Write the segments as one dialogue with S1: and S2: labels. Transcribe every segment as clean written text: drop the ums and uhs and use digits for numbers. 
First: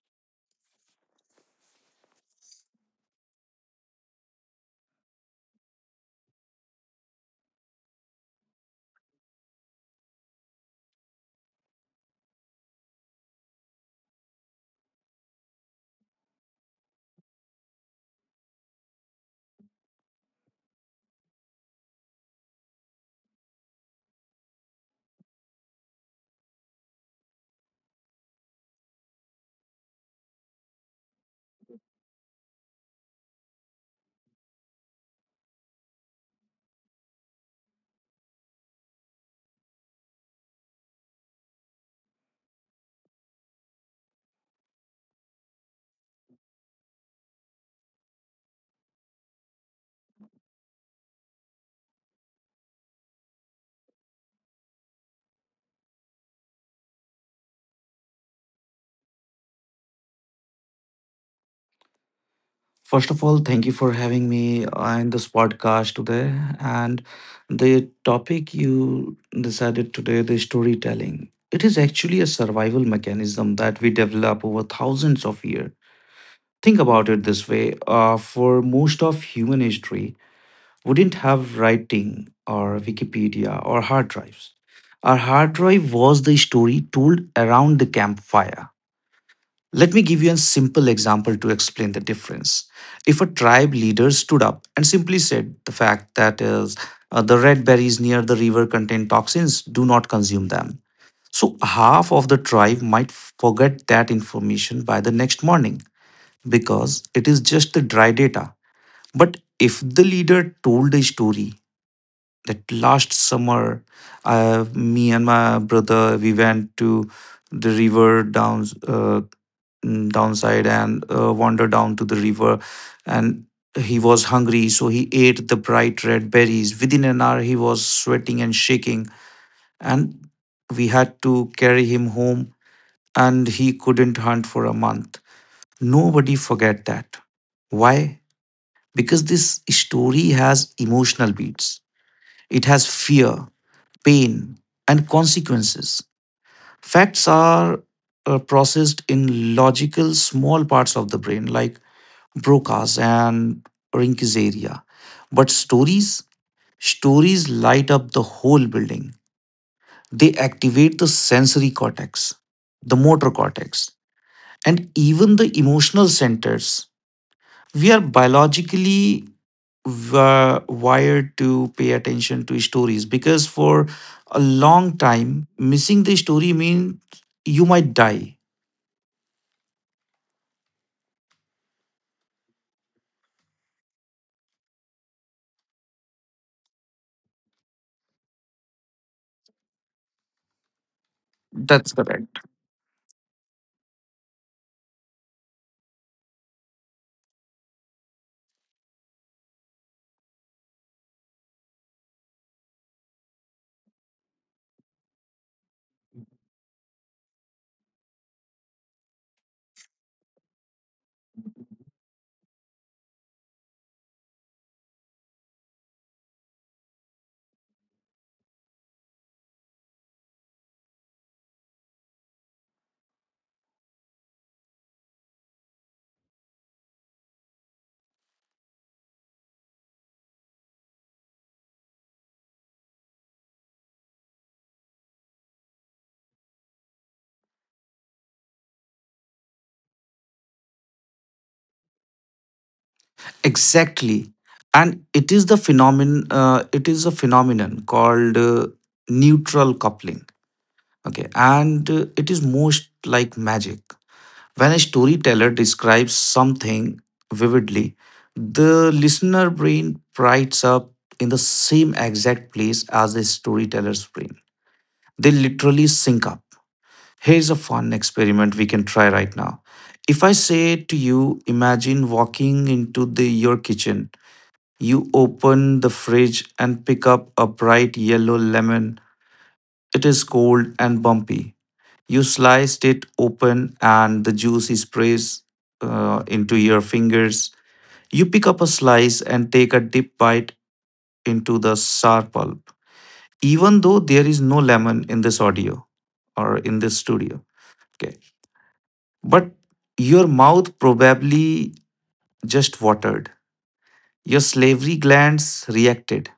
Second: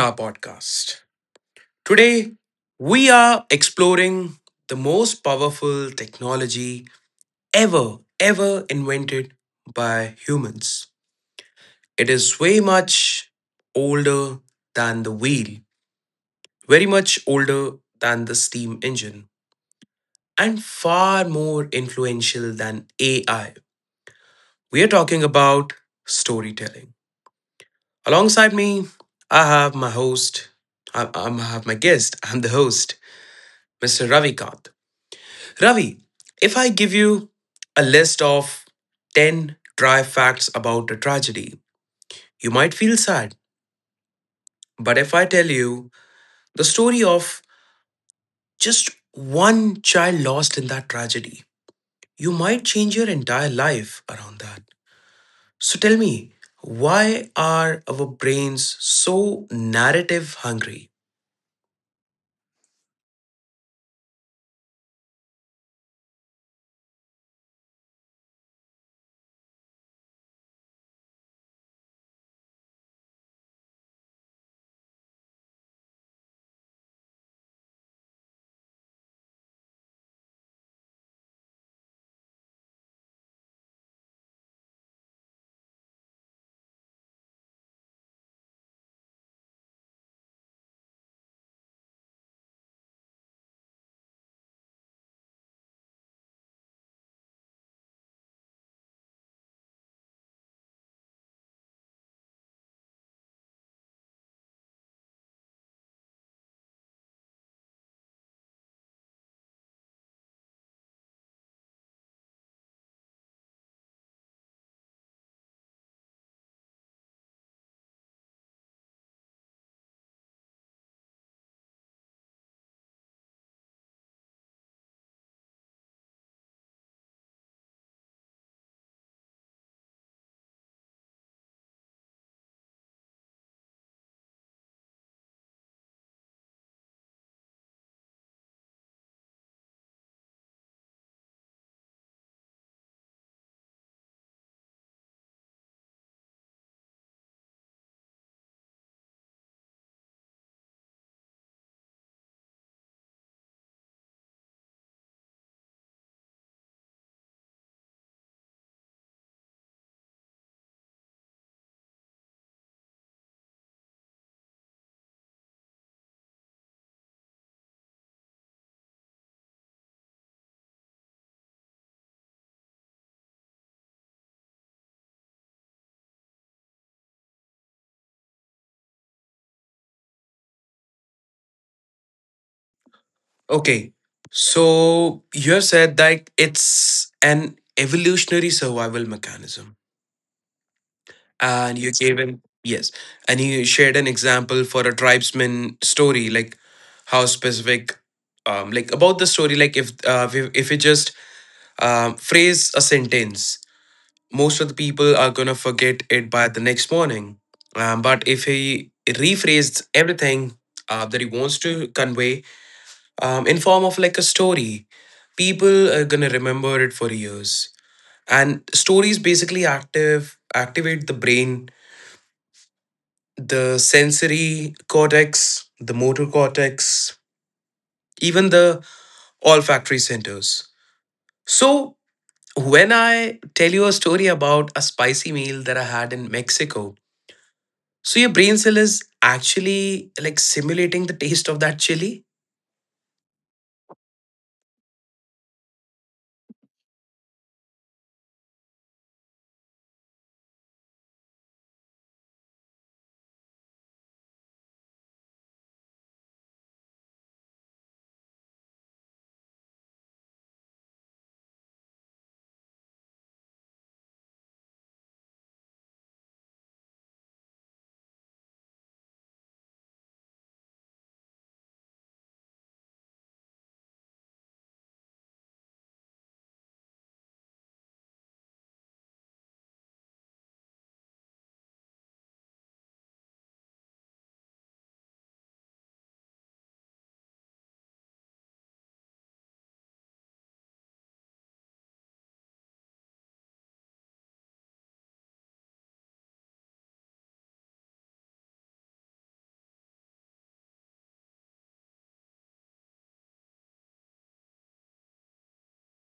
S1: our podcast. Today, we are exploring the most powerful technology ever invented by humans. It is way much older than the wheel, very much older than the steam engine, and far more influential than AI. We are talking about storytelling. Alongside me, I have my host, I have my guest, I'm the host, Mr. Ravi Kant. Ravi, if I give you a list of 10 dry facts about a tragedy, you might feel sad. But if I tell you the story of just one child lost in that tragedy, you might change your entire life around that. So tell me, why are our brains so narrative hungry?
S2: First of all, thank you for having me on this podcast today. And the topic you decided today, the storytelling, it is actually a survival mechanism that we develop over thousands of years. Think about it this way, for most of human history, we didn't have writing or Wikipedia or hard drives. Our hard drive was the story told around the campfire. Let me give you a simple example to explain the difference. If a tribe leader stood up and simply said the fact that is, the red berries near the river contain toxins, do not consume them. So half of the tribe might forget that information by the next morning, because it is just the dry data. But if the leader told a story that last summer, me and my brother, we went to the river down downside and wandered down to the river, and he was hungry, so he ate the bright red berries. Within an hour he was sweating and shaking, and we had to carry him home, and he couldn't hunt for a month. Nobody forget that. Why? Because this story has emotional beats. It has fear, pain, and consequences. Facts are processed in logical small parts of the brain like Broca's and Rinki's area. But stories light up the whole building. They activate the sensory cortex, the motor cortex, and even the emotional centers. We are biologically wired to pay attention to stories, because for a long time, missing the story means you might die.
S1: Okay. So you have said that it's an evolutionary survival mechanism. And
S2: That's
S1: you gave
S2: correct.
S1: an yes. And you shared an example for a tribesman story, like how specific like about the story, like if it just phrase a sentence, most of the people are gonna forget it by the next morning. But if he rephrased everything that he wants to convey, in form of like a story, people are going to remember it for years. And stories basically active activate the brain, the sensory cortex, the motor cortex, even the olfactory centers. So when I tell you a story about a spicy meal that I had in Mexico, so your brain cell is actually like simulating the taste of that chili.
S2: Exactly, and it is a phenomenon called neutral coupling. Okay, and it is most like magic. When a storyteller describes something vividly, the listener brain brights up in the same exact place as the storyteller's brain. They literally sync up. Here's a fun experiment we can try right now. If I say to you, imagine walking into your kitchen, you open the fridge and pick up a bright yellow lemon. It is cold and bumpy. You sliced it open and the juice sprays into your fingers. You pick up a slice and take a deep bite into the sour pulp. Even though there is no lemon in this audio or in this studio, okay, but your mouth probably just watered. Your slavery glands reacted.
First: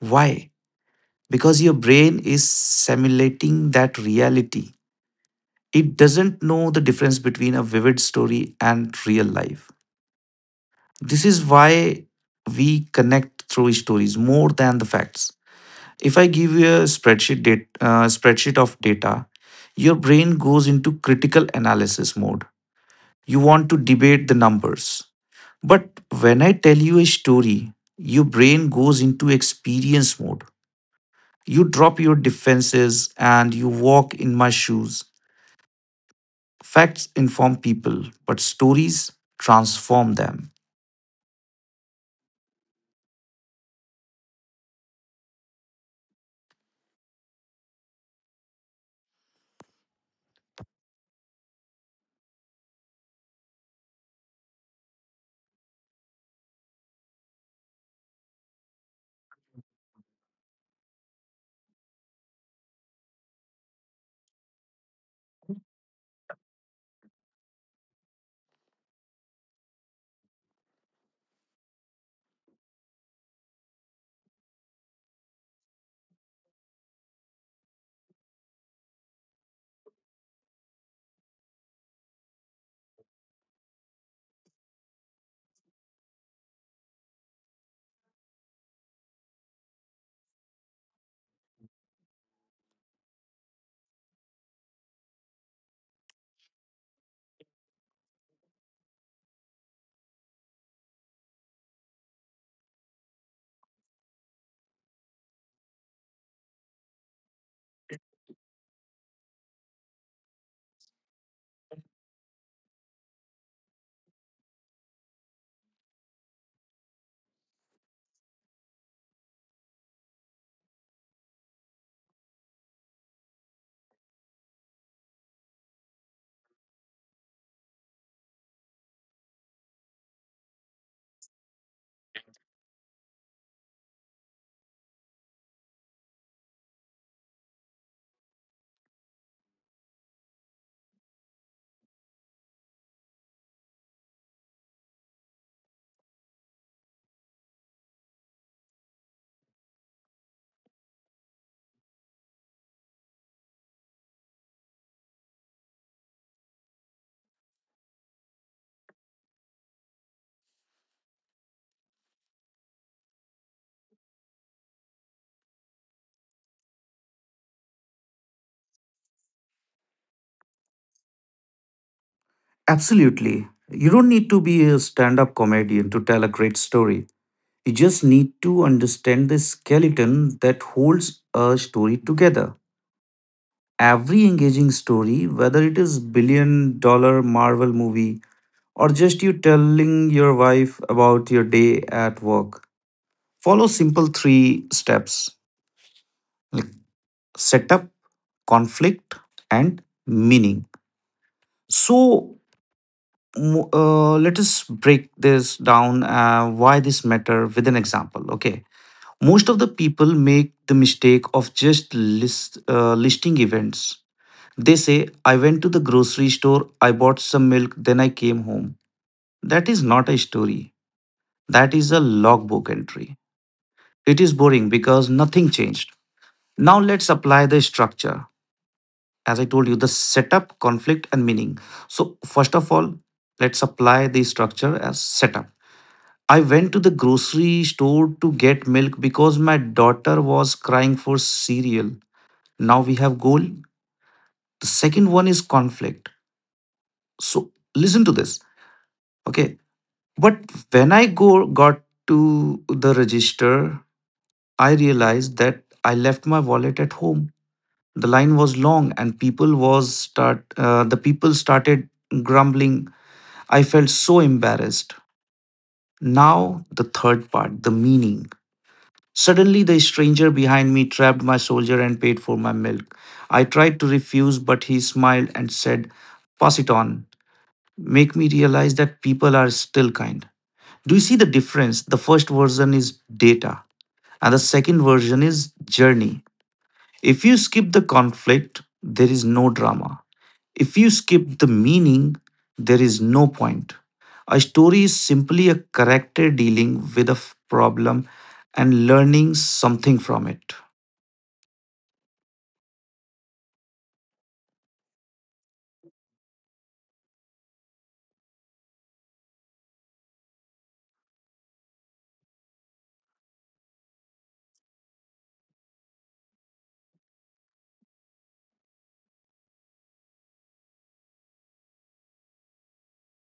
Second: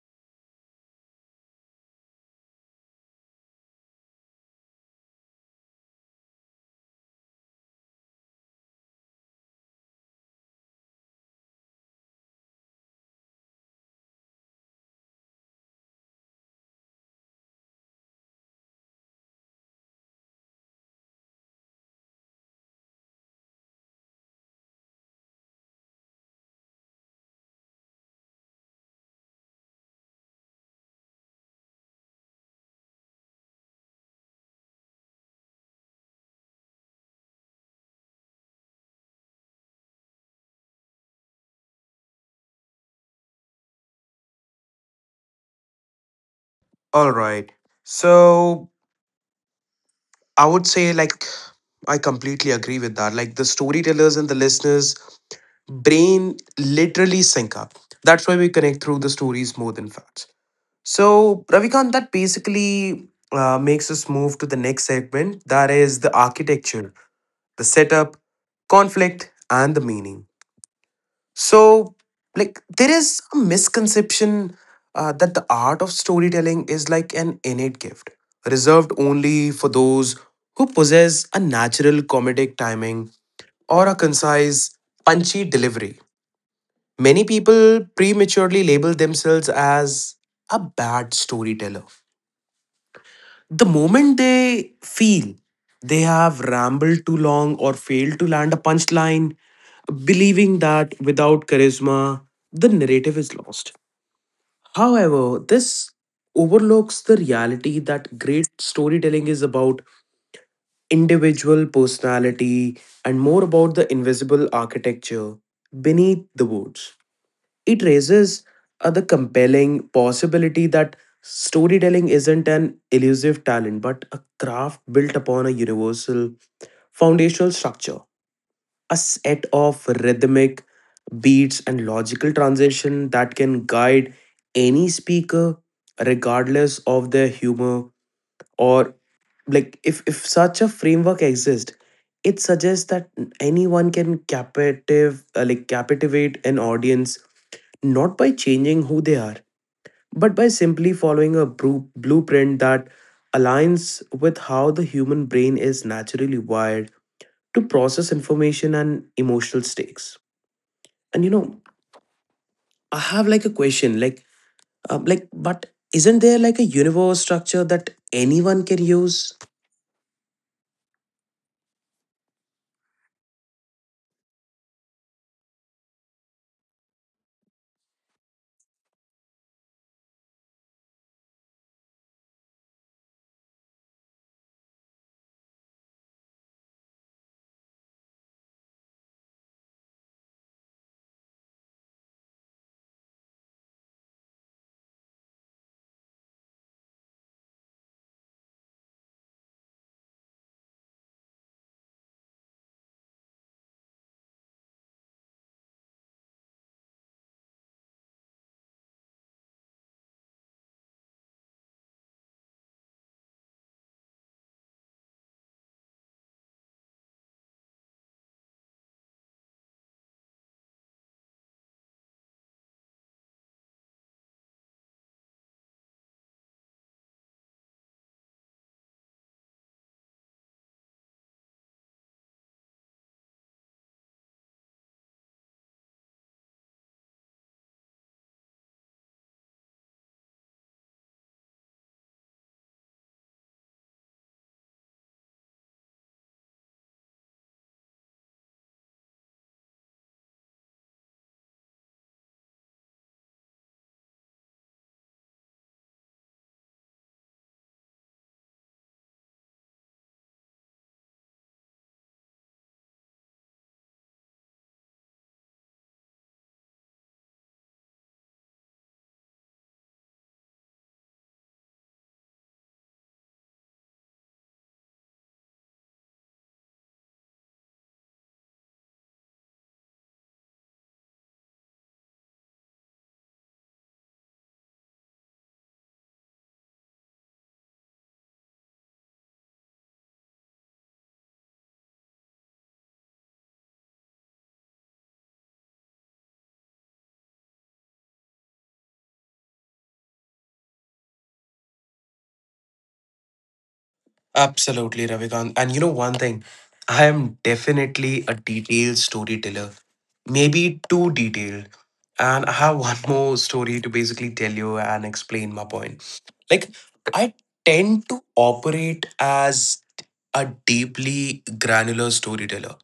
S2: Why? Because your brain is simulating that reality. It doesn't know the difference between a vivid story and real life. This is why we connect through stories more than the facts. If I give you a spreadsheet, spreadsheet of data, your brain goes into critical analysis mode. You want to debate the numbers. But when I tell you a story, your brain goes into experience mode. You drop your defenses and you walk in my shoes. Facts inform people, but stories transform them.
S1: All right. So I would say, like, I completely agree with that. Like, the storytellers and the listeners' brain literally sync up. That's why we connect through the stories more than facts. So, Ravikant, that basically makes us move to the next segment, that is the architecture, the setup, conflict, and the meaning. So, like, there is a misconception that the art of storytelling is like an innate gift, reserved only for those who possess a natural comedic timing or a concise, punchy delivery. Many people prematurely label themselves as a bad storyteller, the moment they feel they have rambled too long or failed to land a punchline, believing that without charisma, the narrative is lost. However, this overlooks the reality that great storytelling is about individual personality and more about the invisible architecture beneath the words. It raises the compelling possibility that storytelling isn't an elusive talent but a craft built upon a universal foundational structure, a set of rhythmic beats and logical transition that can guide any speaker regardless of their humor. Or, like, if such a framework exists, it suggests that anyone can captive like captivate an audience, not by changing who they are but by simply following a blueprint that aligns with how the human brain is naturally wired to process information and emotional stakes. And you know, I have like a question, like, but isn't there like a universe structure that anyone can use?
S2: Absolutely. You don't need to be a stand up comedian to tell a great story. You just need to understand the skeleton that holds a story together. Every engaging story, whether it is billion dollar Marvel movie or just you telling your wife about your day at work, follow simple three steps: setup, conflict, and meaning. So, let us break this down, why this matter with an example. Okay, most of the people make the mistake of just listing events. They say, I went to the grocery store, I bought some milk, then I came home. That is not a story. That is a logbook entry. It is boring because nothing changed. Now let's apply the structure, as I told you: the setup, conflict, and meaning. So, first of all, let's apply the structure as setup. I went to the grocery store to get milk because my daughter was crying for cereal. Now we have goal. The second one is conflict. So, listen to this. Okay, but when I go got to the register, I realized that I left my wallet at home. The line was long, and people was start. The people started grumbling. I felt so embarrassed. Now the third part, the meaning. Suddenly, the stranger behind me trapped my soldier and paid for my milk. I tried to refuse, but he smiled and said, "Pass it on." Make me realize that people are still kind. Do you see the difference? The first version is data, and the second version is journey. If you skip the conflict, there is no drama. If you skip the meaning, there is no point. A story is simply a character dealing with a problem and learning something from it.
S1: Absolutely, Ravikant. And you know one thing, I am definitely a detailed storyteller, maybe too detailed. And I have one more story to basically tell you and explain my point. Like, I tend to operate as a deeply granular storyteller.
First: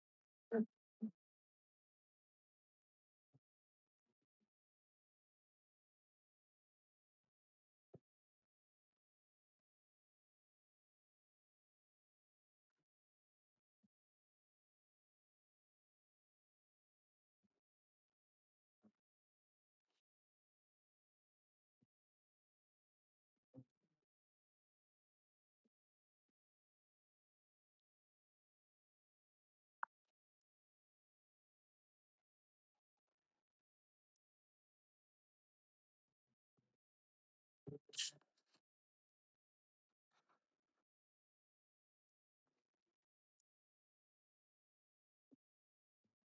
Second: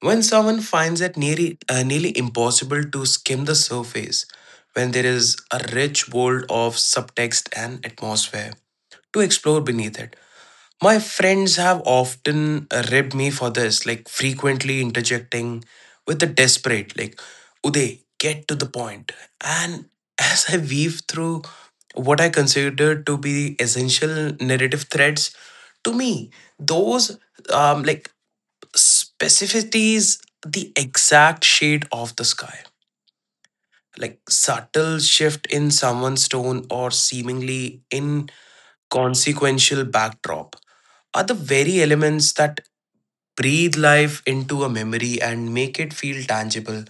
S1: When someone finds it nearly impossible to skim the surface, when there is a rich world of subtext and atmosphere to explore beneath it, my friends have often ribbed me for this, like frequently interjecting with the desperate, like, Uday, get to the point. And as I weave through what I consider to be essential narrative threads, to me, those um, like specificities, the exact shade of the sky, like subtle shift in someone's tone or seemingly inconsequential backdrop, are the very elements that breathe life into a memory and make it feel tangible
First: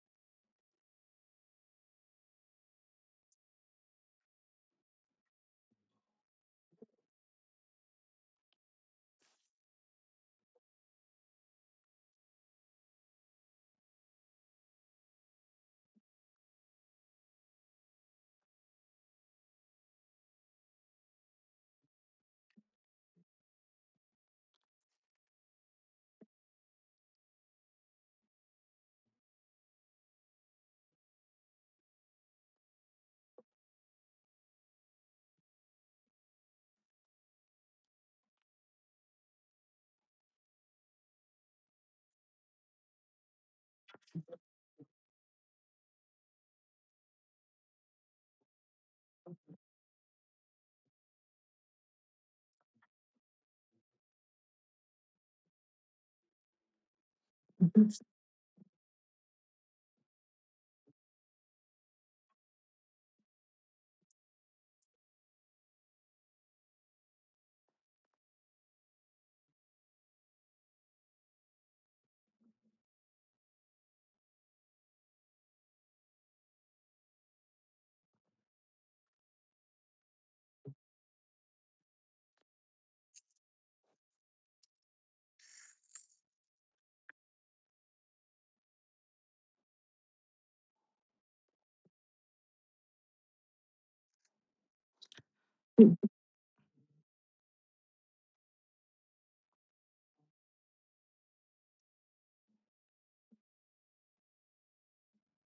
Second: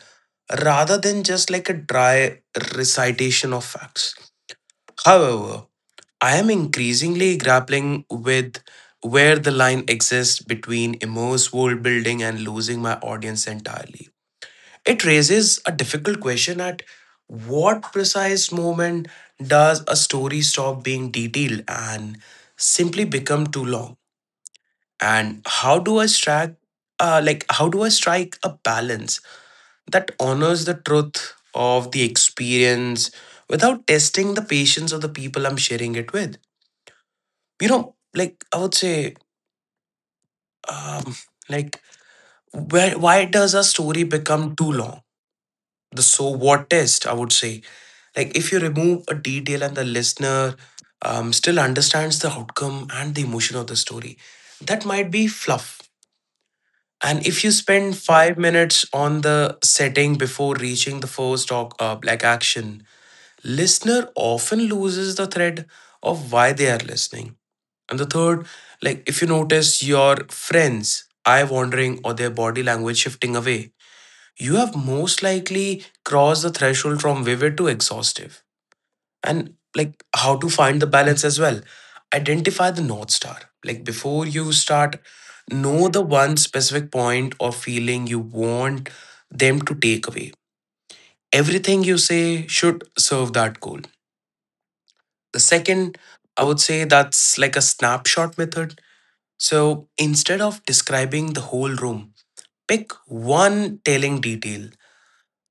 S1: rather than just like a dry recitation of facts. However, I am increasingly grappling with where the line exists between immense world building and losing my audience entirely. It raises a difficult question: at what precise moment does a story stop being detailed and simply become too long? And how do I strike a balance that honors the truth of the experience without testing the patience of the people I'm sharing it with? You know, like, I would say, um like where why does a story become too long? The so what test, I would say. Like, if you remove a detail and the listener still understands the outcome and the emotion of the story, that might be fluff. And if you spend 5 minutes on the setting before reaching the first talk, like action, listener often loses the thread of why they are listening. And the third, like if you notice your friends eye wandering or their body language shifting away, you have most likely crossed the threshold from vivid to exhaustive. And like, how to find the balance as well: identify the north star. Like before you start, know the one specific point or feeling you want them to take away. Everything you say should serve that goal. The second, I would say that's like a snapshot method. So instead of describing the whole room, pick one telling detail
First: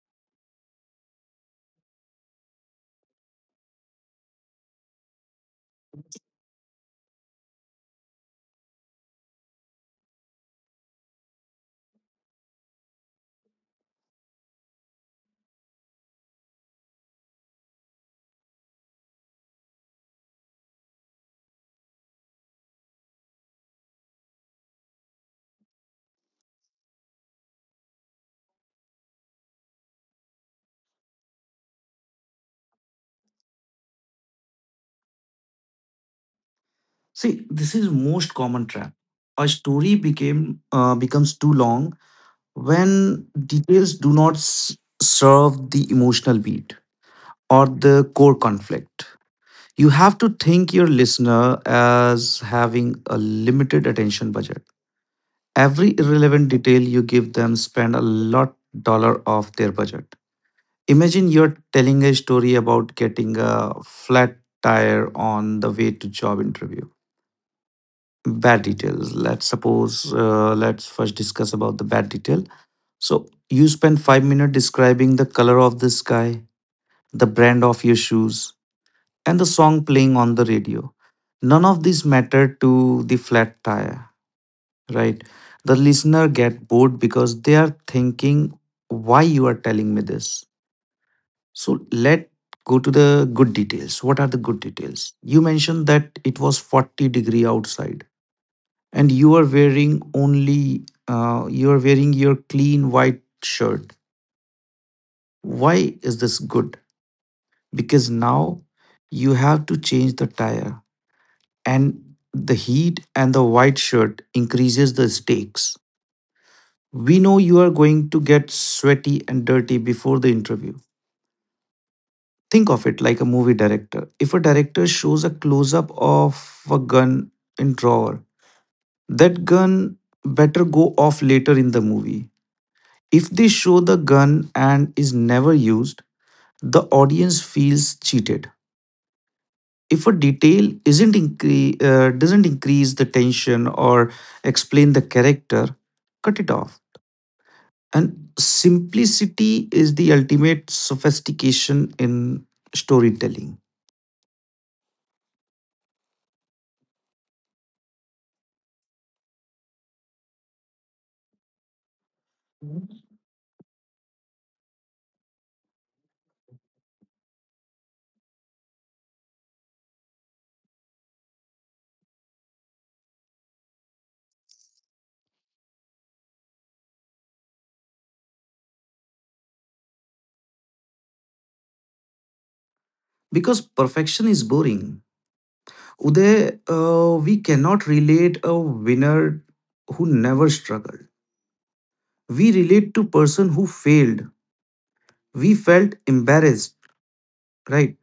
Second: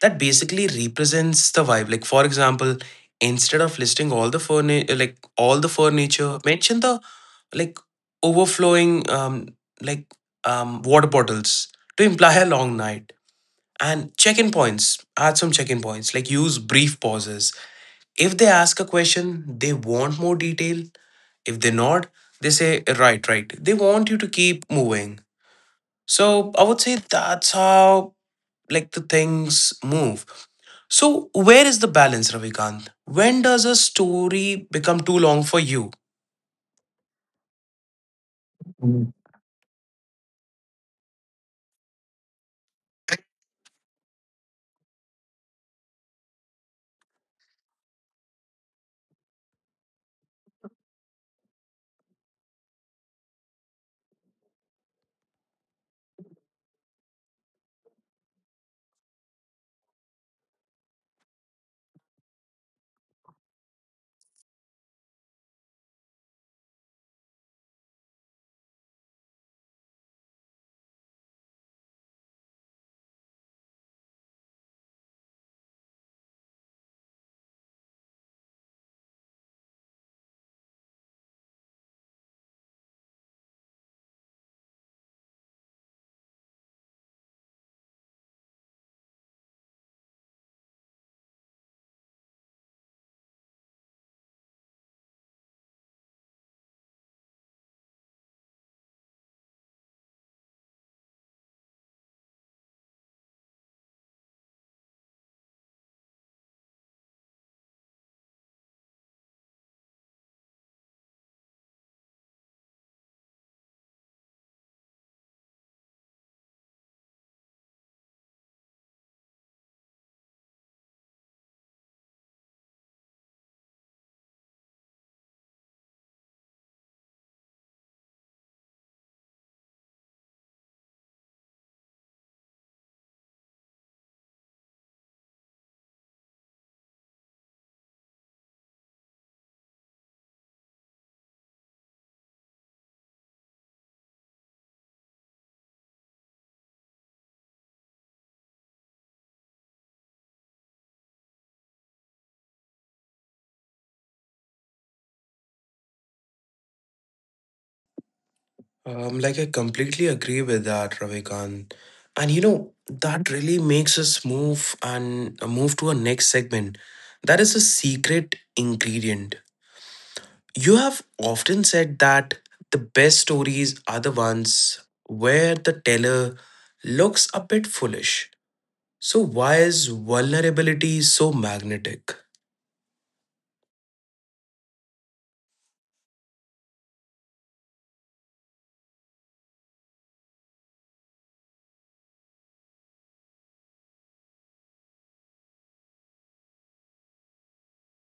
S1: that basically represents the vibe. Like for example, instead of listing all the furniture, mention the, like overflowing like water bottles to imply a long night. And check-in points. Add some check-in points. Like, use brief pauses. If they ask a question, they want more detail. If they nod, they say right, right. They want you to keep moving. So I would say that's how like the things move. So where is the balance, Ravikant? When does a story become too long for you?
S2: See, this is most common trap.
S1: Mm.
S2: A story became becomes too long when details do not serve the emotional beat or the core conflict. You have to think your listener as having a limited attention budget. Every irrelevant detail you give them spend a lot dollar of their budget. Imagine you're telling a story about getting a flat tire on the way to job interview. Bad details: let's suppose, let's first discuss about the bad detail. So you spend 5 minutes describing the color of the sky, the brand of your shoes, and the song playing on the radio. None of these matter to the flat tire, right? The listener get bored because they are thinking, why you are telling me this? So let go to the good details. What are the good details? You mentioned that it was 40-degree outside and you are wearing only, you are wearing your clean white shirt. Why is this good? Because now you have to change the tire, and the heat and the white shirt increases the stakes. We know you are going to get sweaty and dirty before the interview. Think of it like a movie director. If a director shows a close up of a gun in drawer, that gun better go off later in the movie. If they show the gun and is never used, the audience feels cheated. If a detail isn't incre- doesn't increase the tension or explain the character, cut it off. And simplicity is the ultimate sophistication in storytelling.
S1: I completely agree with that, Ravikant. And you know, that really makes us move to our next segment. That is a secret ingredient. You have often said that the best stories are the ones where the teller looks a bit foolish. So, why is vulnerability so magnetic?
S2: Because perfection is boring. Uday, we cannot relate a winner who never struggled. We relate to person who failed. We felt embarrassed, right?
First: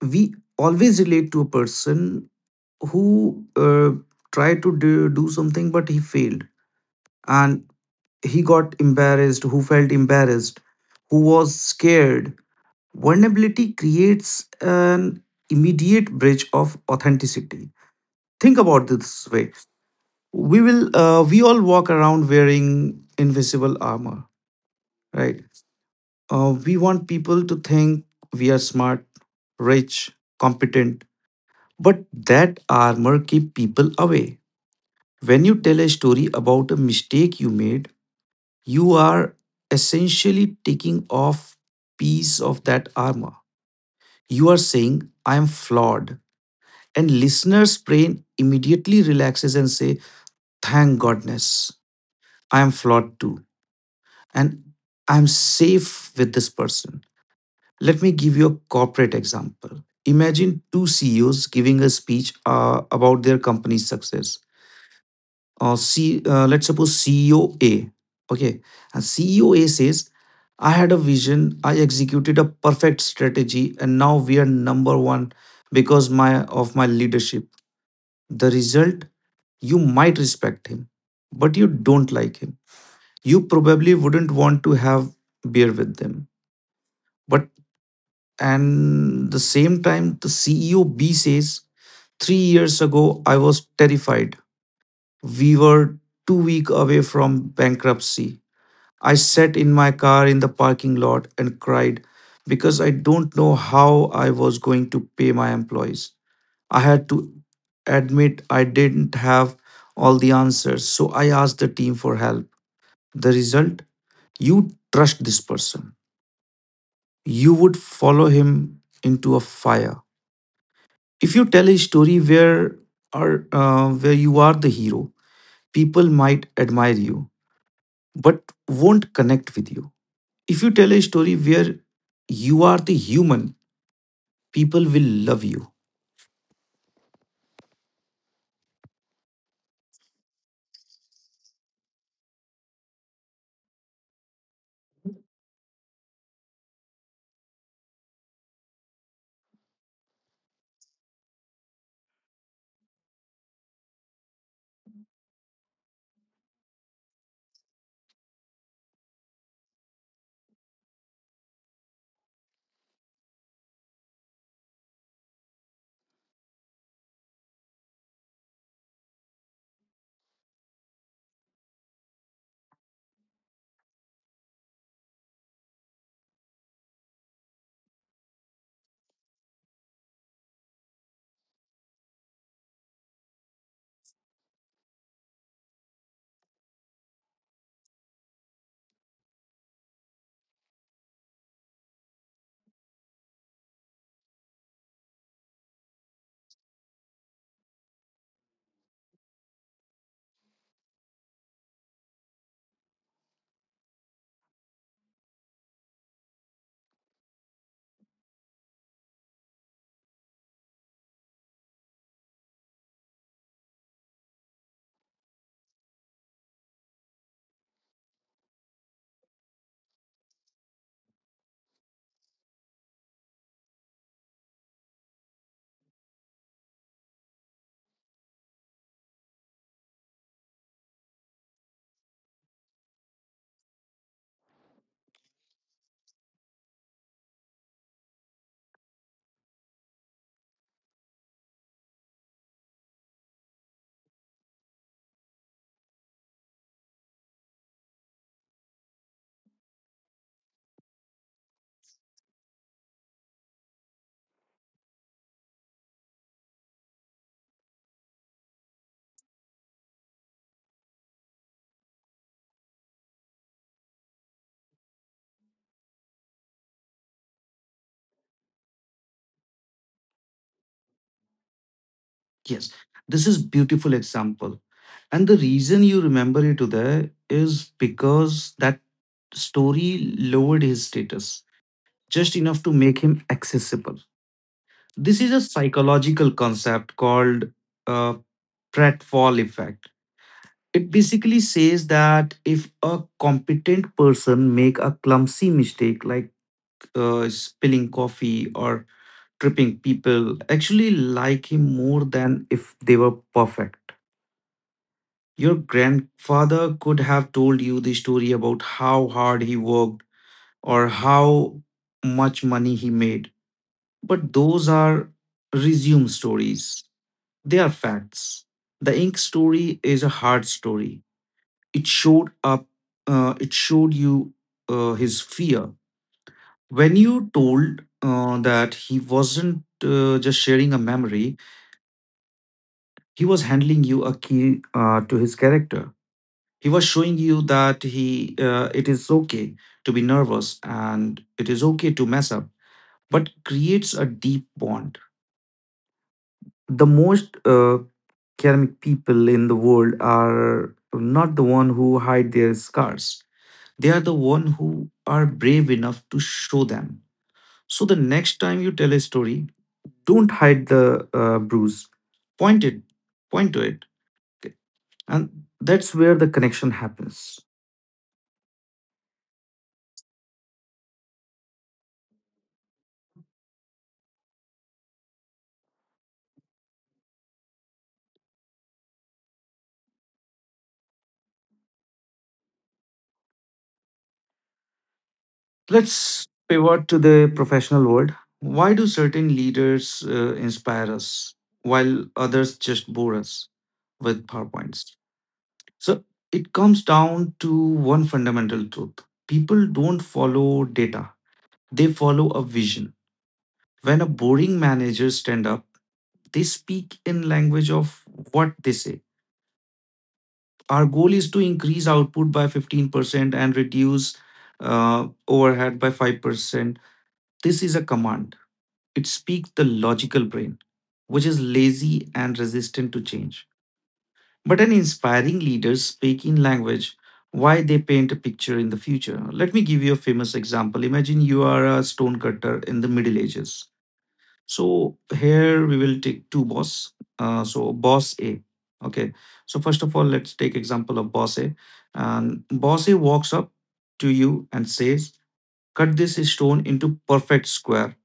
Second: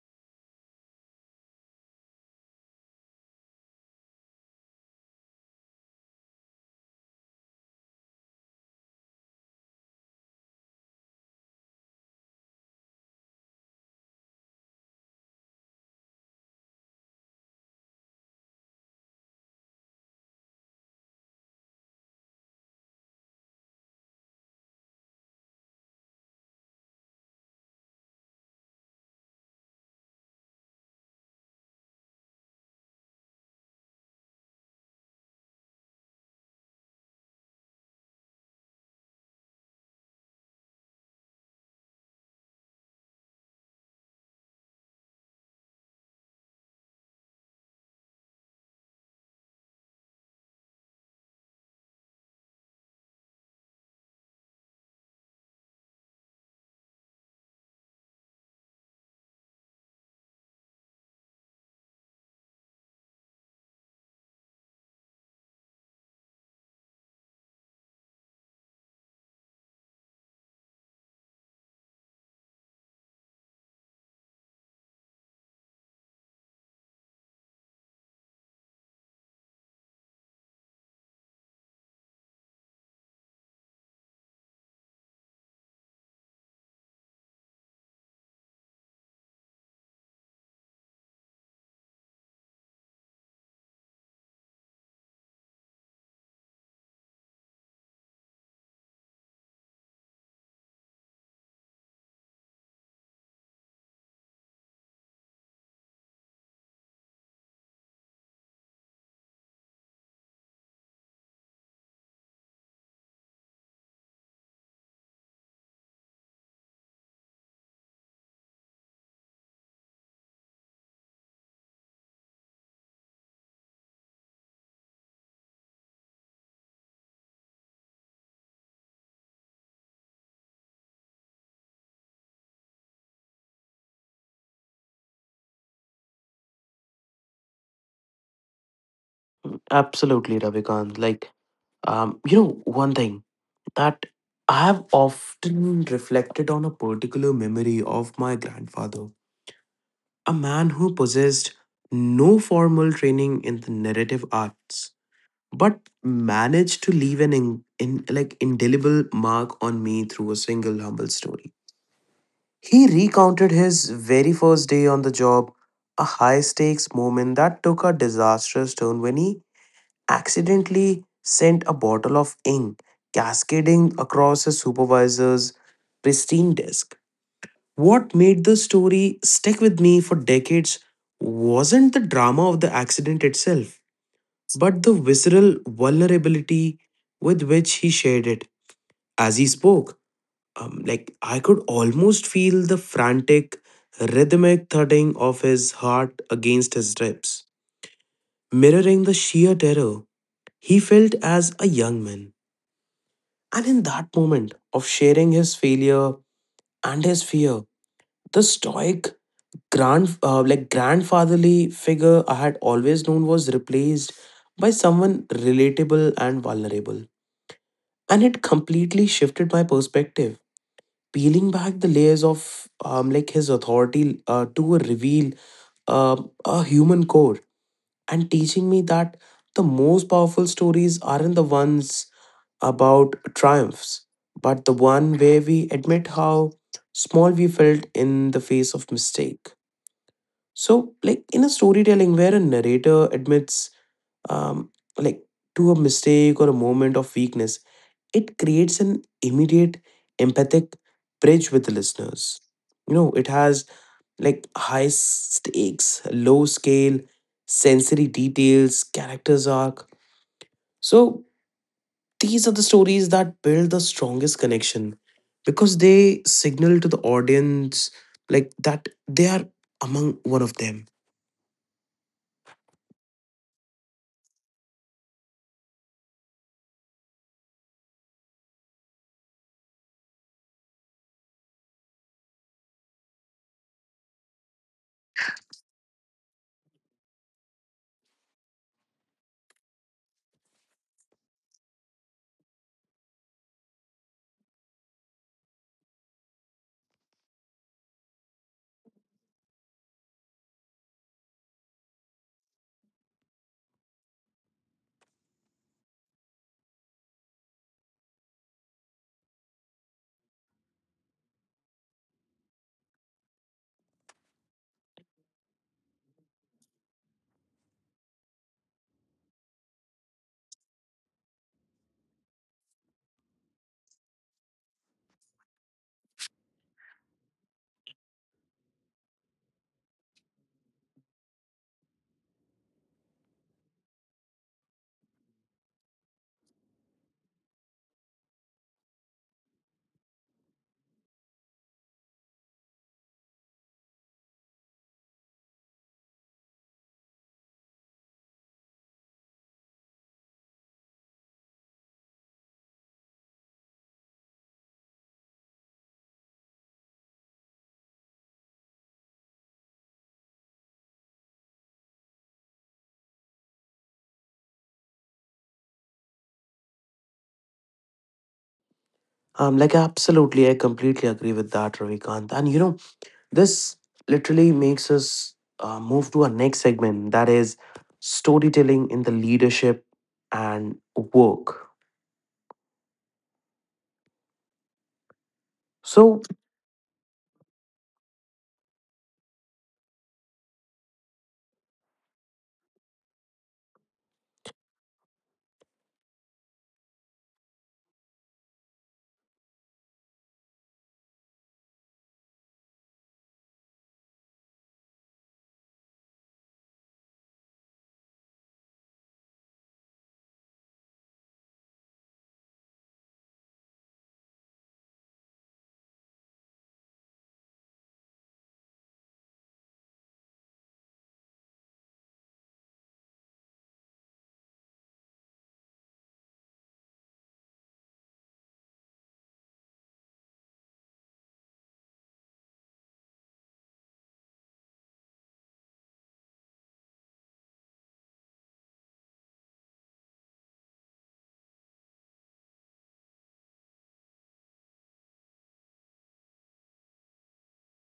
S2: We always relate to a person who do something but he failed, and he got embarrassed, who felt embarrassed, who was scared. Vulnerability creates an immediate bridge of authenticity. Think about this way, we all walk around wearing invisible armor, right? We want people to think we are smart, rich, competent, but that armor keep people away. When you tell a story about a mistake you made, you are essentially taking off piece of that armor. You are saying I am flawed, and listener's brain immediately relaxes and say, thank goodness, I am flawed too, and I'm safe with this person. Let me give you a corporate example. Imagine two CEOs giving a speech about their company's success. Let's suppose CEO A, okay, and CEO A says, "I had a vision, I executed a perfect strategy, and now we are number one because my of my leadership." The result, you might respect him, but you don't like him. You probably wouldn't want to have beer with them. But And the same time, the CEO B says, 3 years ago, I was terrified. We were 2 weeks away from bankruptcy. I sat in my car in the parking lot and cried because I don't know how I was going to pay my employees. I had to admit I didn't have all the answers, so I asked the team for help. The result? You trust this person. You would follow him into a fire. If you tell a story where are where you are the hero, people might admire you but won't connect with you. If you tell a story where you are the human, people will love you.
S1: Absolutely, Ravikant. Like, you know, one thing that I have often reflected on, a particular memory of my grandfather, a man who possessed no formal training in the narrative arts, but managed to leave an in like indelible mark on me through a single humble story. He recounted his very first day on the job, a high stakes moment that took a disastrous turn when he accidentally sent a bottle of ink cascading across his supervisor's pristine desk. What made the story stick with me for decades wasn't the drama of the accident itself, but the visceral vulnerability with which he shared it. As he spoke, I could almost feel the frantic, rhythmic thudding of his heart against his ribs, mirroring the sheer terror he felt as a young man. And in that moment of sharing his failure and his fear, the stoic grandfatherly figure I had always known was replaced by someone relatable and vulnerable. And it completely shifted my perspective, peeling back the layers of his authority to reveal a human core, and teaching me that the most powerful stories aren't the ones about triumphs but the one where we admit how small we felt in the face of mistake. So like, in a storytelling where a narrator admits, um, like to a mistake or a moment of weakness, it creates an immediate empathic bridge with the listeners. You know, it has like high stakes, low scale, sensory details, characters arc. So these are the stories that build the strongest connection because they signal to the audience like that they are among one of them.
S2: Yes, this is beautiful example. And the reason you remember it today is because that story lowered his status just enough to make him accessible. This is a psychological concept called uh, pratfall effect. It basically says that if a competent person make a clumsy mistake like spilling coffee or tripping, people actually like him more than if they were perfect. Your grandfather could have told you the story about how hard he worked or how much money he made, but those are resume stories. They are facts. The ink story is a hard story. It showed up, it showed you his fear. When you told that he wasn't just sharing a memory, he was handling you a key to his character. He was showing you that he, it is okay to be nervous and it is okay to mess up, but creates a deep bond. The most academic people in the world are not the one who hide their scars. They are the one who are brave enough to show them. So the next time you tell a story, don't hide the bruise. Point it, point to it, okay? And that's where the connection happens.
S1: Absolutely, I completely agree with that, Ravikant. And you know, this literally makes us move to our next segment, that is storytelling in the leadership and work.
S2: Let's
S1: So,
S2: pivot to the professional world. Why do certain leaders inspire us while others just bore us with PowerPoints? So it comes down to one fundamental truth: people don't follow data, they follow a vision. When a boring manager stand up, they speak in language of what they say. Our goal is to increase output by 15% and reduce overhead by 5%. This is a command. It speaks the logical brain, which is lazy and resistant to change. But an inspiring leader speak in language why: they paint a picture in the future. Let me give you a famous example. Imagine you are a stonecutter in the Middle Ages. So here we will take two boss. So boss A. Okay. So first of all, let's take example of boss A. And boss A walks up to you and says, "Cut this stone into perfect square.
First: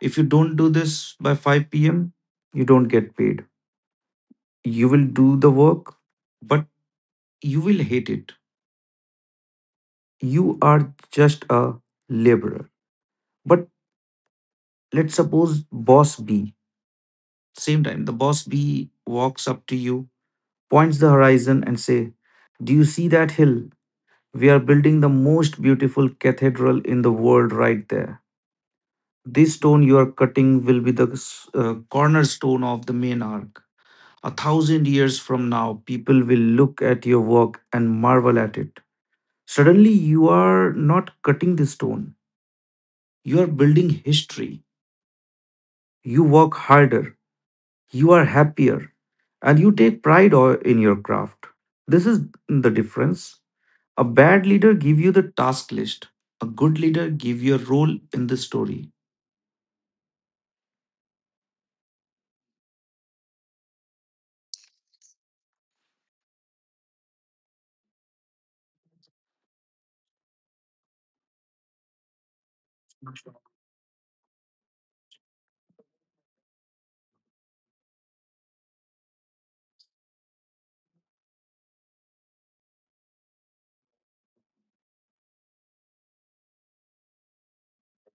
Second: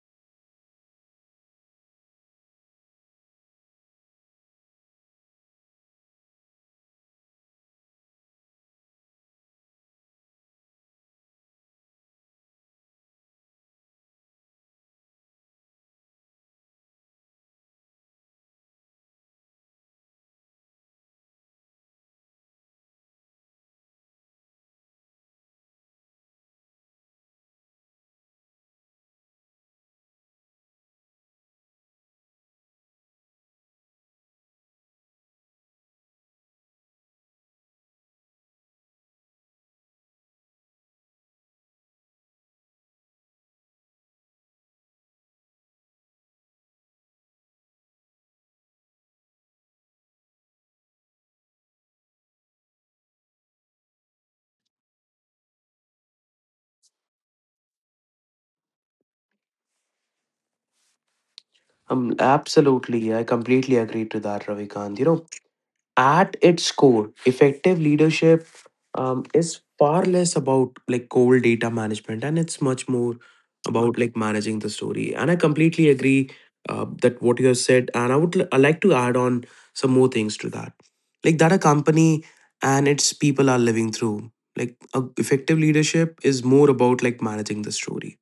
S2: If you don't do this by 5 p.m., you don't get paid." You will do the work, but you will hate it. You are just a laborer. But let's suppose boss B, same time, the boss B walks up to you, points the horizon and say, "Do you see that hill? We are building the most beautiful cathedral in the world right there. This stone you are cutting will be the cornerstone of the main arc. A thousand years from now, people will look at your work and marvel at it." Suddenly, you are not cutting the stone, you are building history. You work harder, you are happier, and you take pride in your craft. This is the difference. A bad leader give you the task list. A good leader give you a role in the story.
S1: absolutely, I completely agree to that, Ravikant. You know, at its core, effective leadership is far less about like cold data management and it's much more about like managing the story. And I completely agree that what you have said. And I would I like to add on some more things to that, like that a company and its people are living through. Like a effective leadership is more about like managing the story.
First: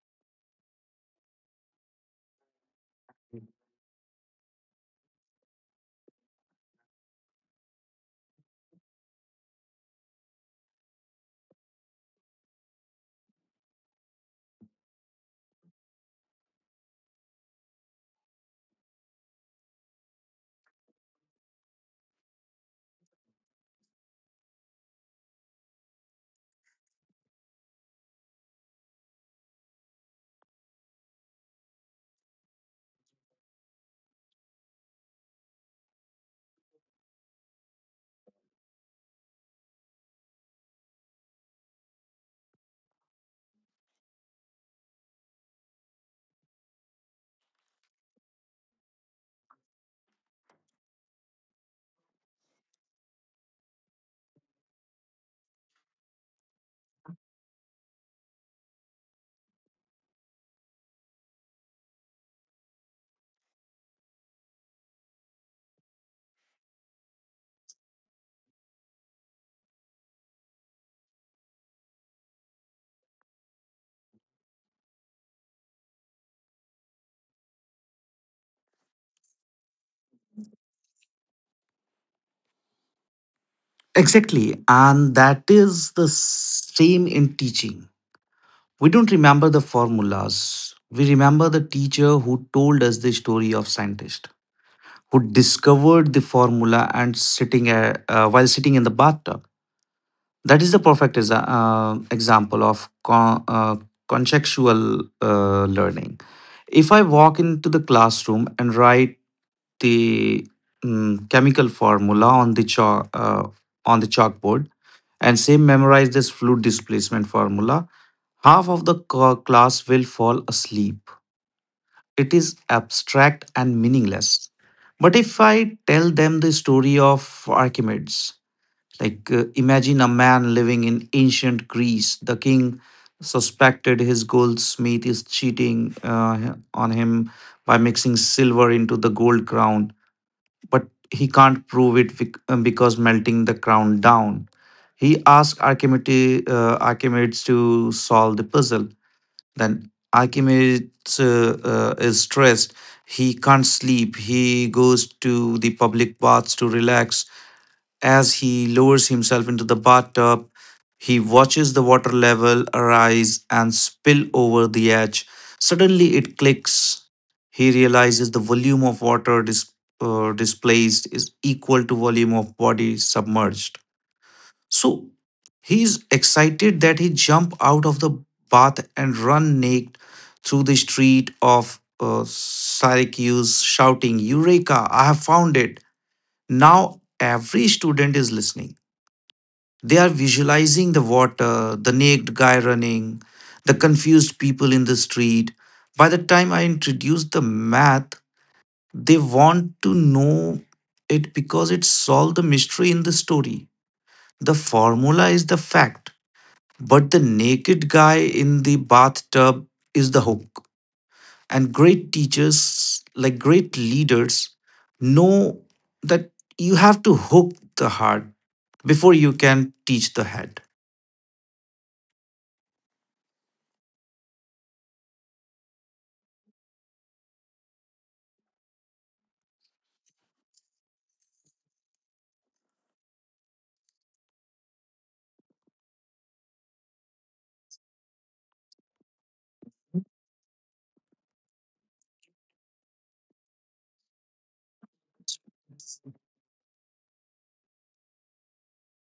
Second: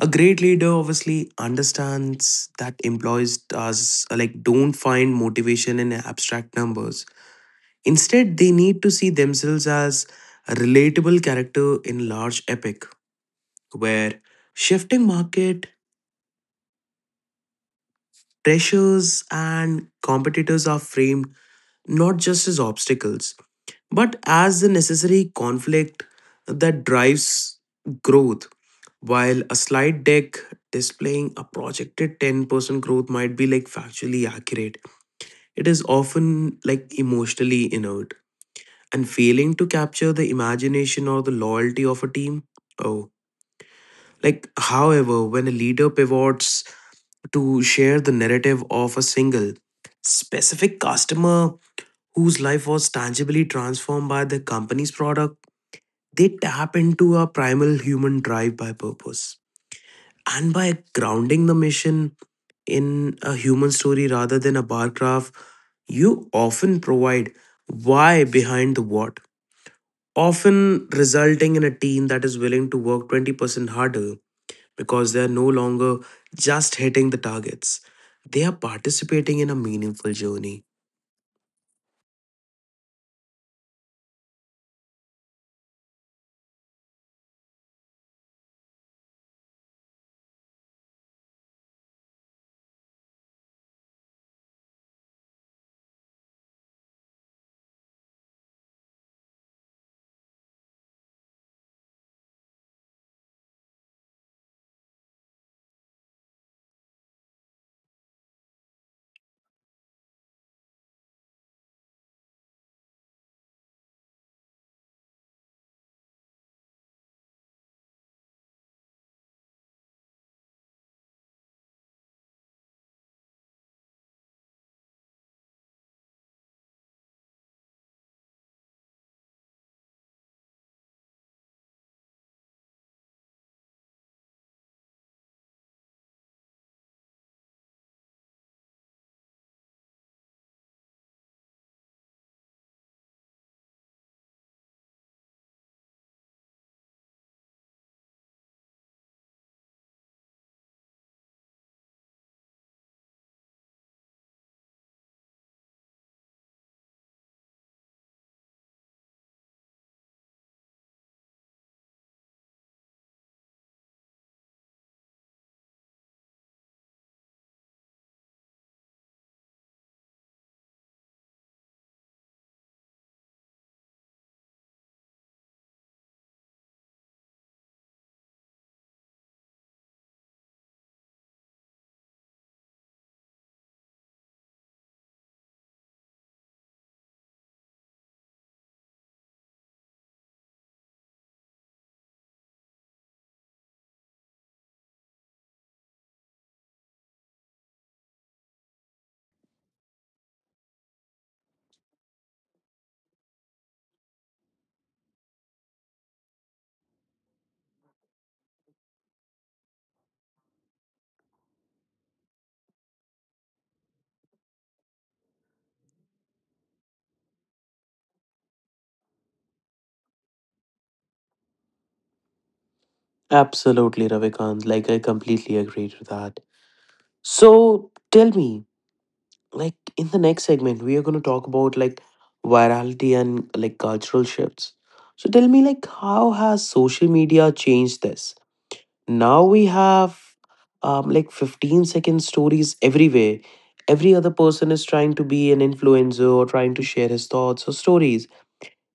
S1: A great leader obviously understands that employees does like don't find motivation in abstract numbers. Instead, they need to see themselves as a relatable character in large epic, where shifting market pressures and competitors are framed not just as obstacles but as the necessary conflict that drives growth. While a slide deck displaying a projected 10% growth might be like factually accurate, it is often like emotionally inert and failing to capture the imagination or the loyalty of a team. Oh, like, however, when a leader pivots to share the narrative of a single specific customer whose life was tangibly transformed by the company's product, they tap into a primal human drive by purpose. And by grounding the mission in a human story rather than a bar graph, you often provide why behind the what, often resulting in a team that is willing to work 20% harder because they are no longer just hitting the targets. They are participating in a meaningful journey.
S2: Exactly, and that is the same in teaching. We don't remember the formulas. We remember the teacher who told us the story of scientist who discovered the formula and sitting while sitting in the bathtub. That is the perfect example of contextual learning. If I walk into the classroom and write the chemical formula on the chalk on the chalkboard and say memorize this fluid displacement formula, half of the class will fall asleep. It is abstract and meaningless. But if I tell them the story of Archimedes, like imagine a man living in ancient Greece, the king suspected his goldsmith is cheating on him by mixing silver into the gold crown, but he can't prove it because melting the crown down. He asked Archimedes, Archimedes to solve the puzzle. Then Archimedes is stressed. He can't sleep. He goes to the public baths to relax. As he lowers himself into the bathtub, he watches the water level arise and spill over the edge. Suddenly it clicks. He realizes the volume of water displaced is equal to volume of body submerged. So he's excited that he jump out of the bath and run naked through the street of Syracuse, shouting, "Eureka! I have found it!" Now every student is listening. They are visualizing the water, the naked guy running, the confused people in the street. By the time I introduce the math, they want to know it because it solved the mystery in the story. The formula is the fact, but the naked guy in the bathtub is the hook. And great teachers, like great leaders, know that you have to hook the heart before you can teach the head.
S1: Absolutely, Ravikant. Like, I completely agree to that. So, tell me, like, in the next segment, we are going to talk about like virality and like cultural shifts. So, tell me, like, how has social media changed this? Now we have like 15-second stories everywhere. Every other person is trying to be an influencer or trying to share his thoughts or stories.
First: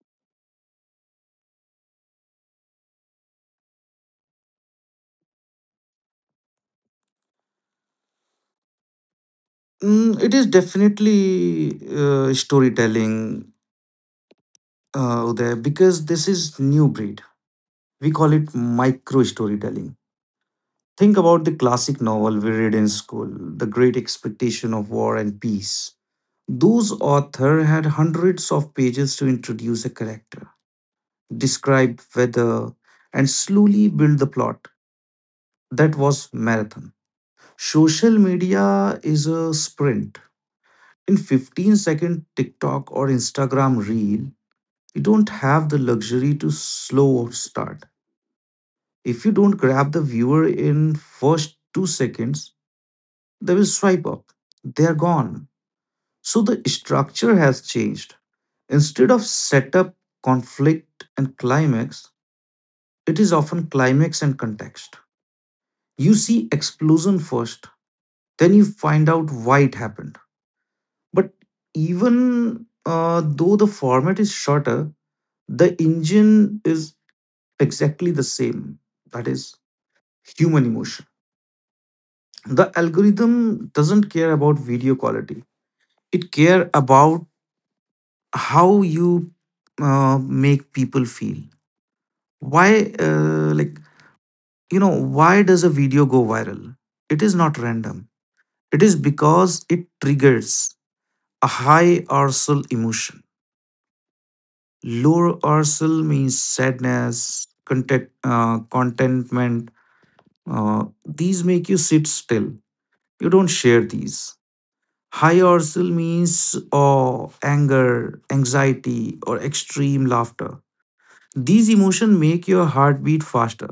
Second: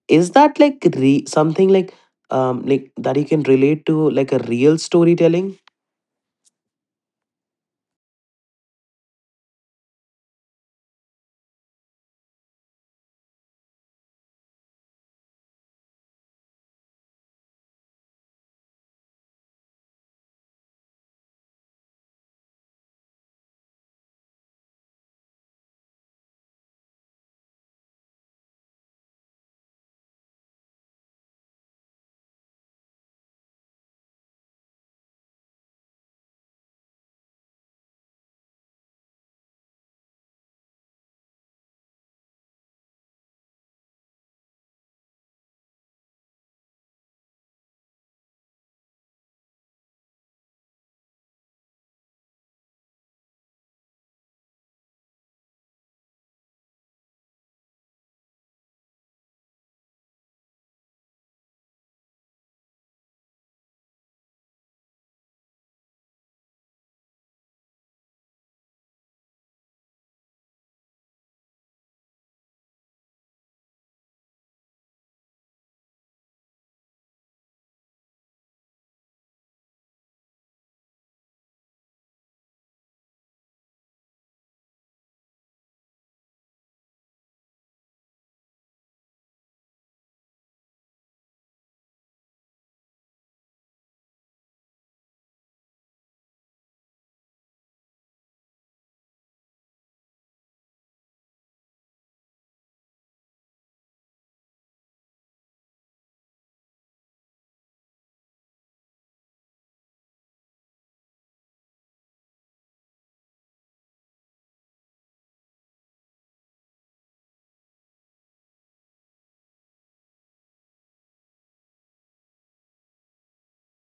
S1: Is that like something like that you can relate to, like a real storytelling?
S2: Mm, it is definitely storytelling, Uday, because this is new breed. We call it micro storytelling. Think about the classic novel we read in school, The Great Expectation of War and Peace. Those authors had hundreds of pages to introduce a character, describe weather, and slowly build the plot. That was marathon. Social media is a sprint. In 15-second TikTok or Instagram reel, you don't have the luxury to slow start. If you don't grab the viewer in first 2 seconds, they will swipe up. They are gone. So the structure has changed. Instead of setup, conflict, and climax, it is often climax and context. You see explosion first, then you find out why it happened. But even though the format is shorter, the engine is exactly the same, that is, human emotion. The algorithm doesn't care about video quality, it care about how you make people feel. Why like You know, why does a video go viral? It is not random. It is because it triggers a high arousal emotion. Low arousal means sadness, content, contentment. These make you sit still. You don't share these. High arousal means awe, anger, anxiety, or extreme laughter. These emotions make your heartbeat faster.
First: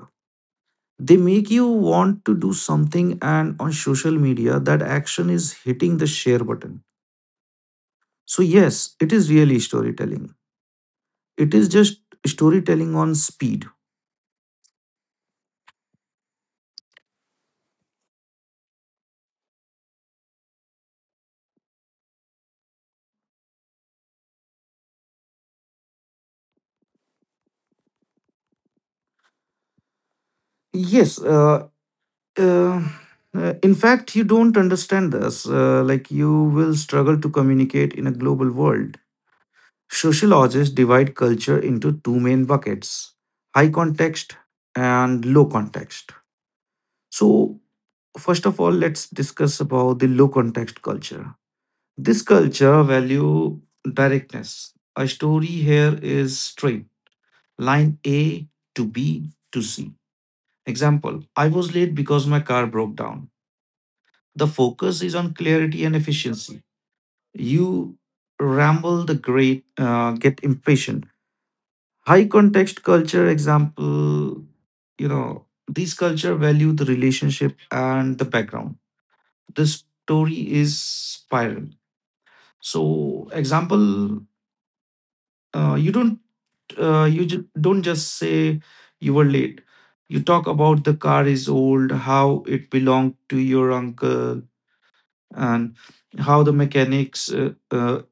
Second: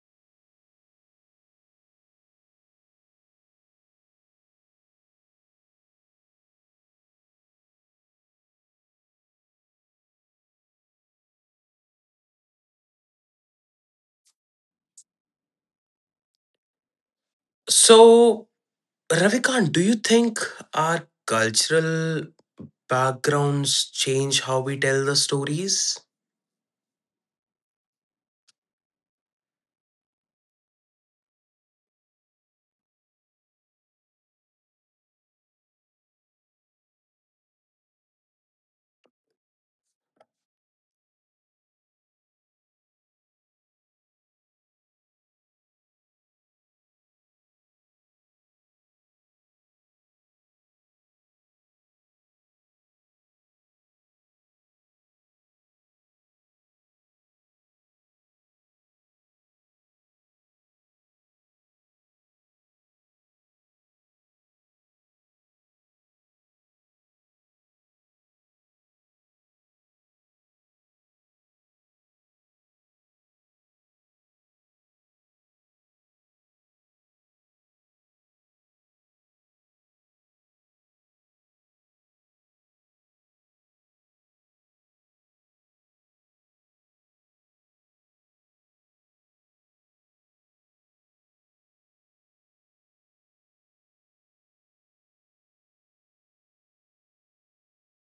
S2: They make you want to do something, and on social media, that action is hitting the share button. So yes, it is really storytelling. It is just storytelling on speed.
S1: So, Ravikant, do you think our cultural backgrounds change how we tell the stories?
S2: Yes. Uh, in fact, you don't understand this. Like, you will struggle to communicate in a global world. Sociologists divide culture into two main buckets: high context and low context. So, first of all, let's discuss about the low context culture. This culture value directness. A story here is straight line A to B to C. Example: I was late because my car broke down. The focus is on clarity and efficiency. You ramble the great, get impatient. High context culture, example, you know, these culture value the relationship and the background. This story is spiral. So, example, you don't don't just say you were late. You talk about the car is old, how it belonged to your uncle, and how the mechanics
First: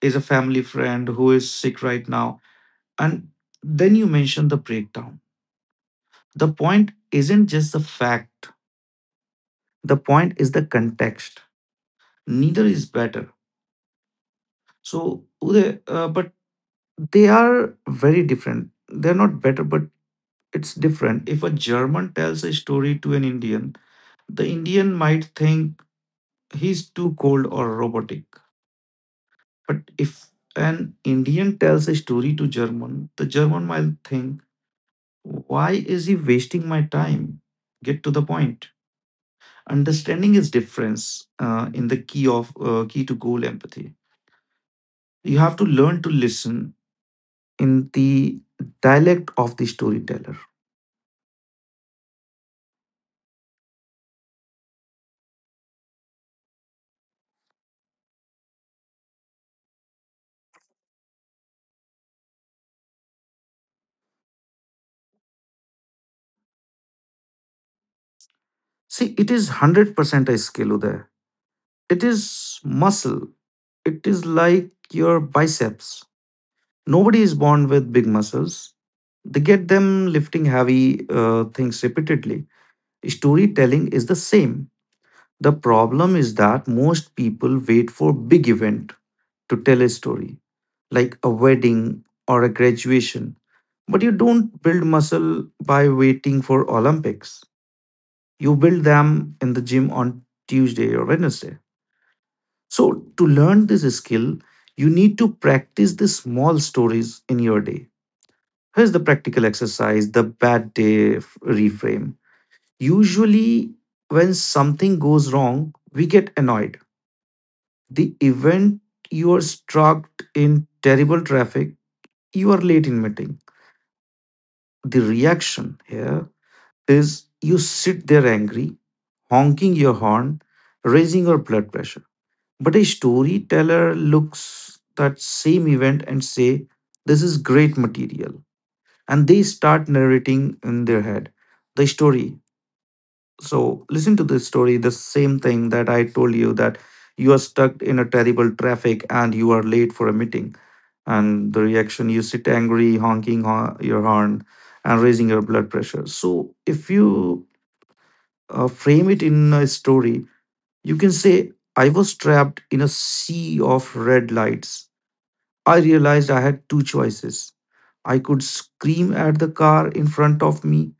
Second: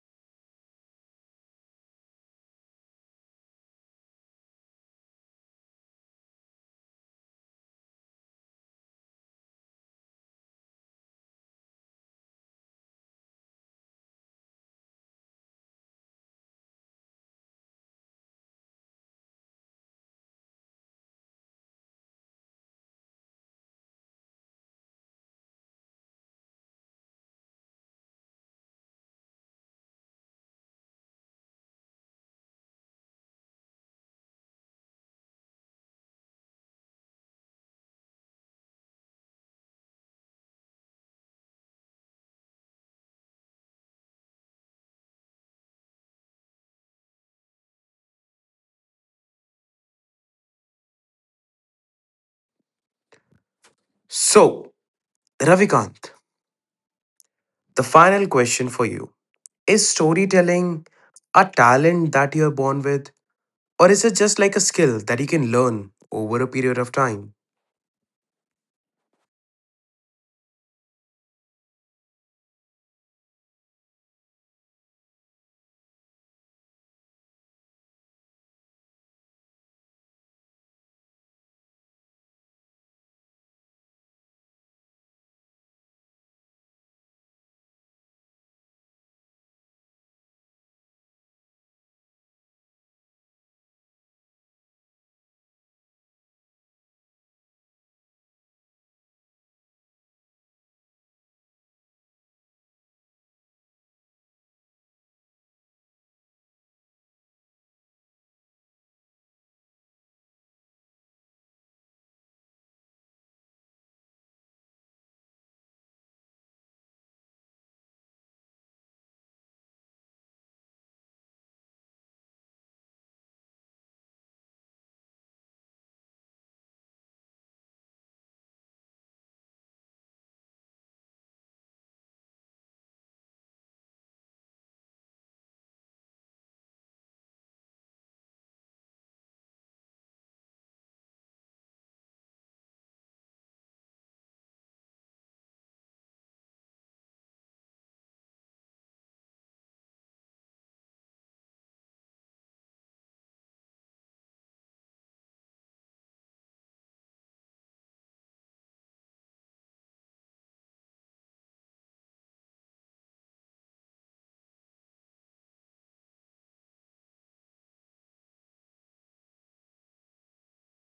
S2: is a family friend who is sick right now. And then you mention the breakdown. The point isn't just the fact, the point is the context. Neither is better. So, Uday, but they are very different. They're not better, but it's different. If a German tells a story to an Indian, the Indian might think he's too cold or robotic. But if an Indian tells a story to German, the German might think, why is he wasting my time? Get to the point. Understanding is difference in the key of key to goal empathy. You have to learn to listen in the dialect of the storyteller.
S1: So, Ravikant, the final question for you. Is storytelling a talent that you're born with, or is it just like a skill that you can learn over a period of time?
S2: See, it is 100% a skill there. It is muscle. It is like your biceps. Nobody is born with big muscles. They get them lifting heavy things repeatedly. Storytelling is the same. The problem is that most people wait for big event to tell a story, like a wedding or a graduation. But you don't build muscle by waiting for Olympics. You build them in the gym on Tuesday or Wednesday. So to learn this skill, you need to practice the small stories in your day. Here's the practical exercise: the bad day reframe. Usually, when something goes wrong, we get annoyed. The event: you are stuck in terrible traffic, you are late in meeting. The reaction here is you sit there angry, honking your horn, raising your blood pressure. But a storyteller looks that same event and say, "This is great material," and they start narrating in their head the story. So listen to this story, the same thing that I told you that you are stuck in a terrible traffic and you are late for a meeting. And the reaction: you sit angry, honking your horn and raising your blood pressure. So if you frame it in a story, you can say, I was trapped in a sea of red lights. I realized I had two choices. I could scream at the car in front of me,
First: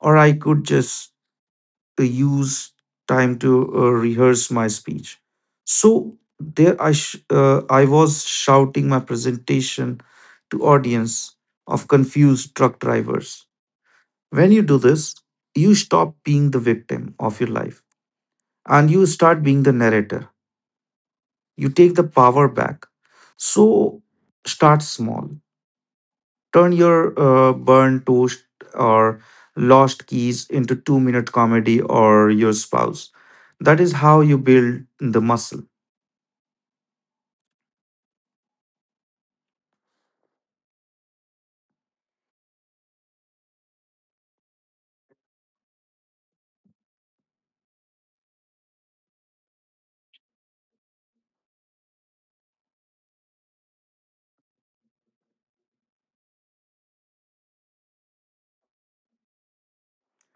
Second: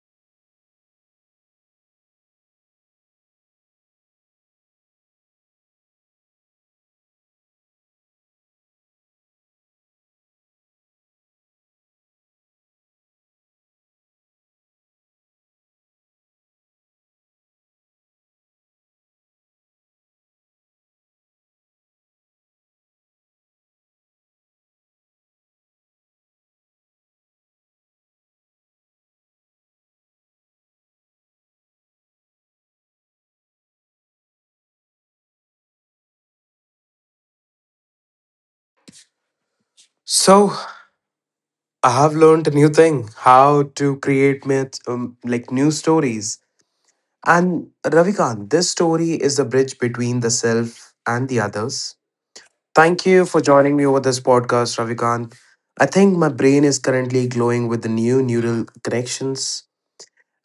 S2: or I could just use time to rehearse my speech. So there I was shouting my presentation to audience of confused truck drivers. When you do this, you stop being the victim of your life and you start being the narrator. You take the power back. So start small. Turn your burnt toast or lost keys into 2 minute comedy or your spouse. That is how you build the muscle.
S1: So, I have learned a new thing how to create myths, like new stories. And Ravikant, this story is the bridge between the self and the others. Thank you for joining me over this podcast, Ravikant. I think my brain is currently glowing with the new neural connections,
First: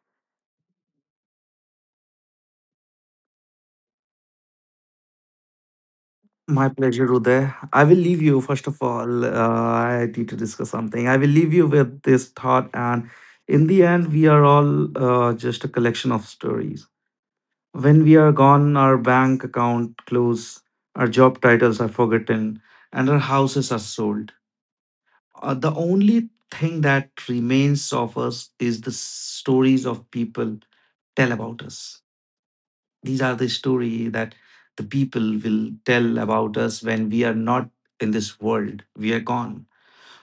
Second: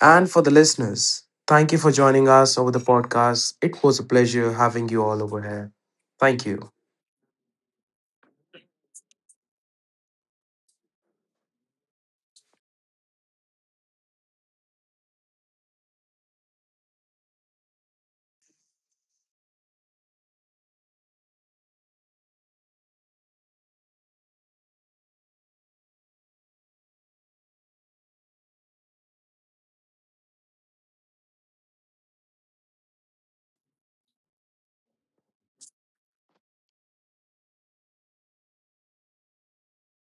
S1: and for the listeners, thank you for joining us over the podcast. It was a pleasure having you all over here. Thank
S2: My
S1: you.
S2: pleasure, Uday. I will leave you, first of all, I need to discuss something. I will leave you with this thought. And in the end, we are all just a collection of stories. When we are gone, our bank account close, our job titles are forgotten, and our houses are sold. The only thing that remains of us is the stories of people tell about us. These are the story that the people will tell about us when we are not in this world. We are gone.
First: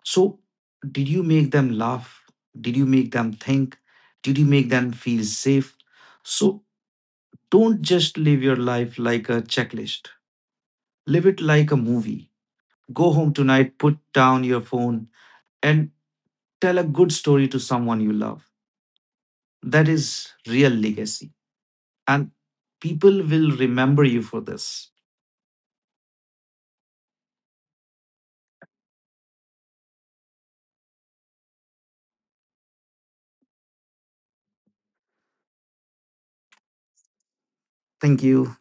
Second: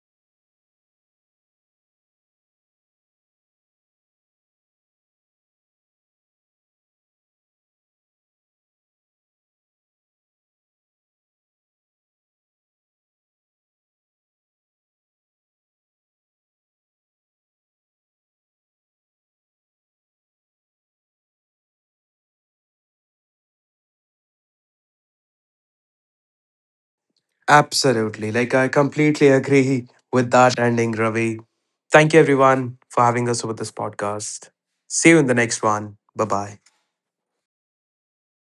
S2: So, did you make them laugh? Did you make them think? Did you make them feel safe? So, don't just live your life like a checklist. Live it like a movie. Go home tonight, put down your phone, and tell a good story to someone you love. That is real legacy. And people will remember you for this.
S1: Absolutely. Like, I completely agree with that ending, Ravi. Thank you, everyone, for having us over this podcast. See you in the next one. Bye bye.
S2: Thank you.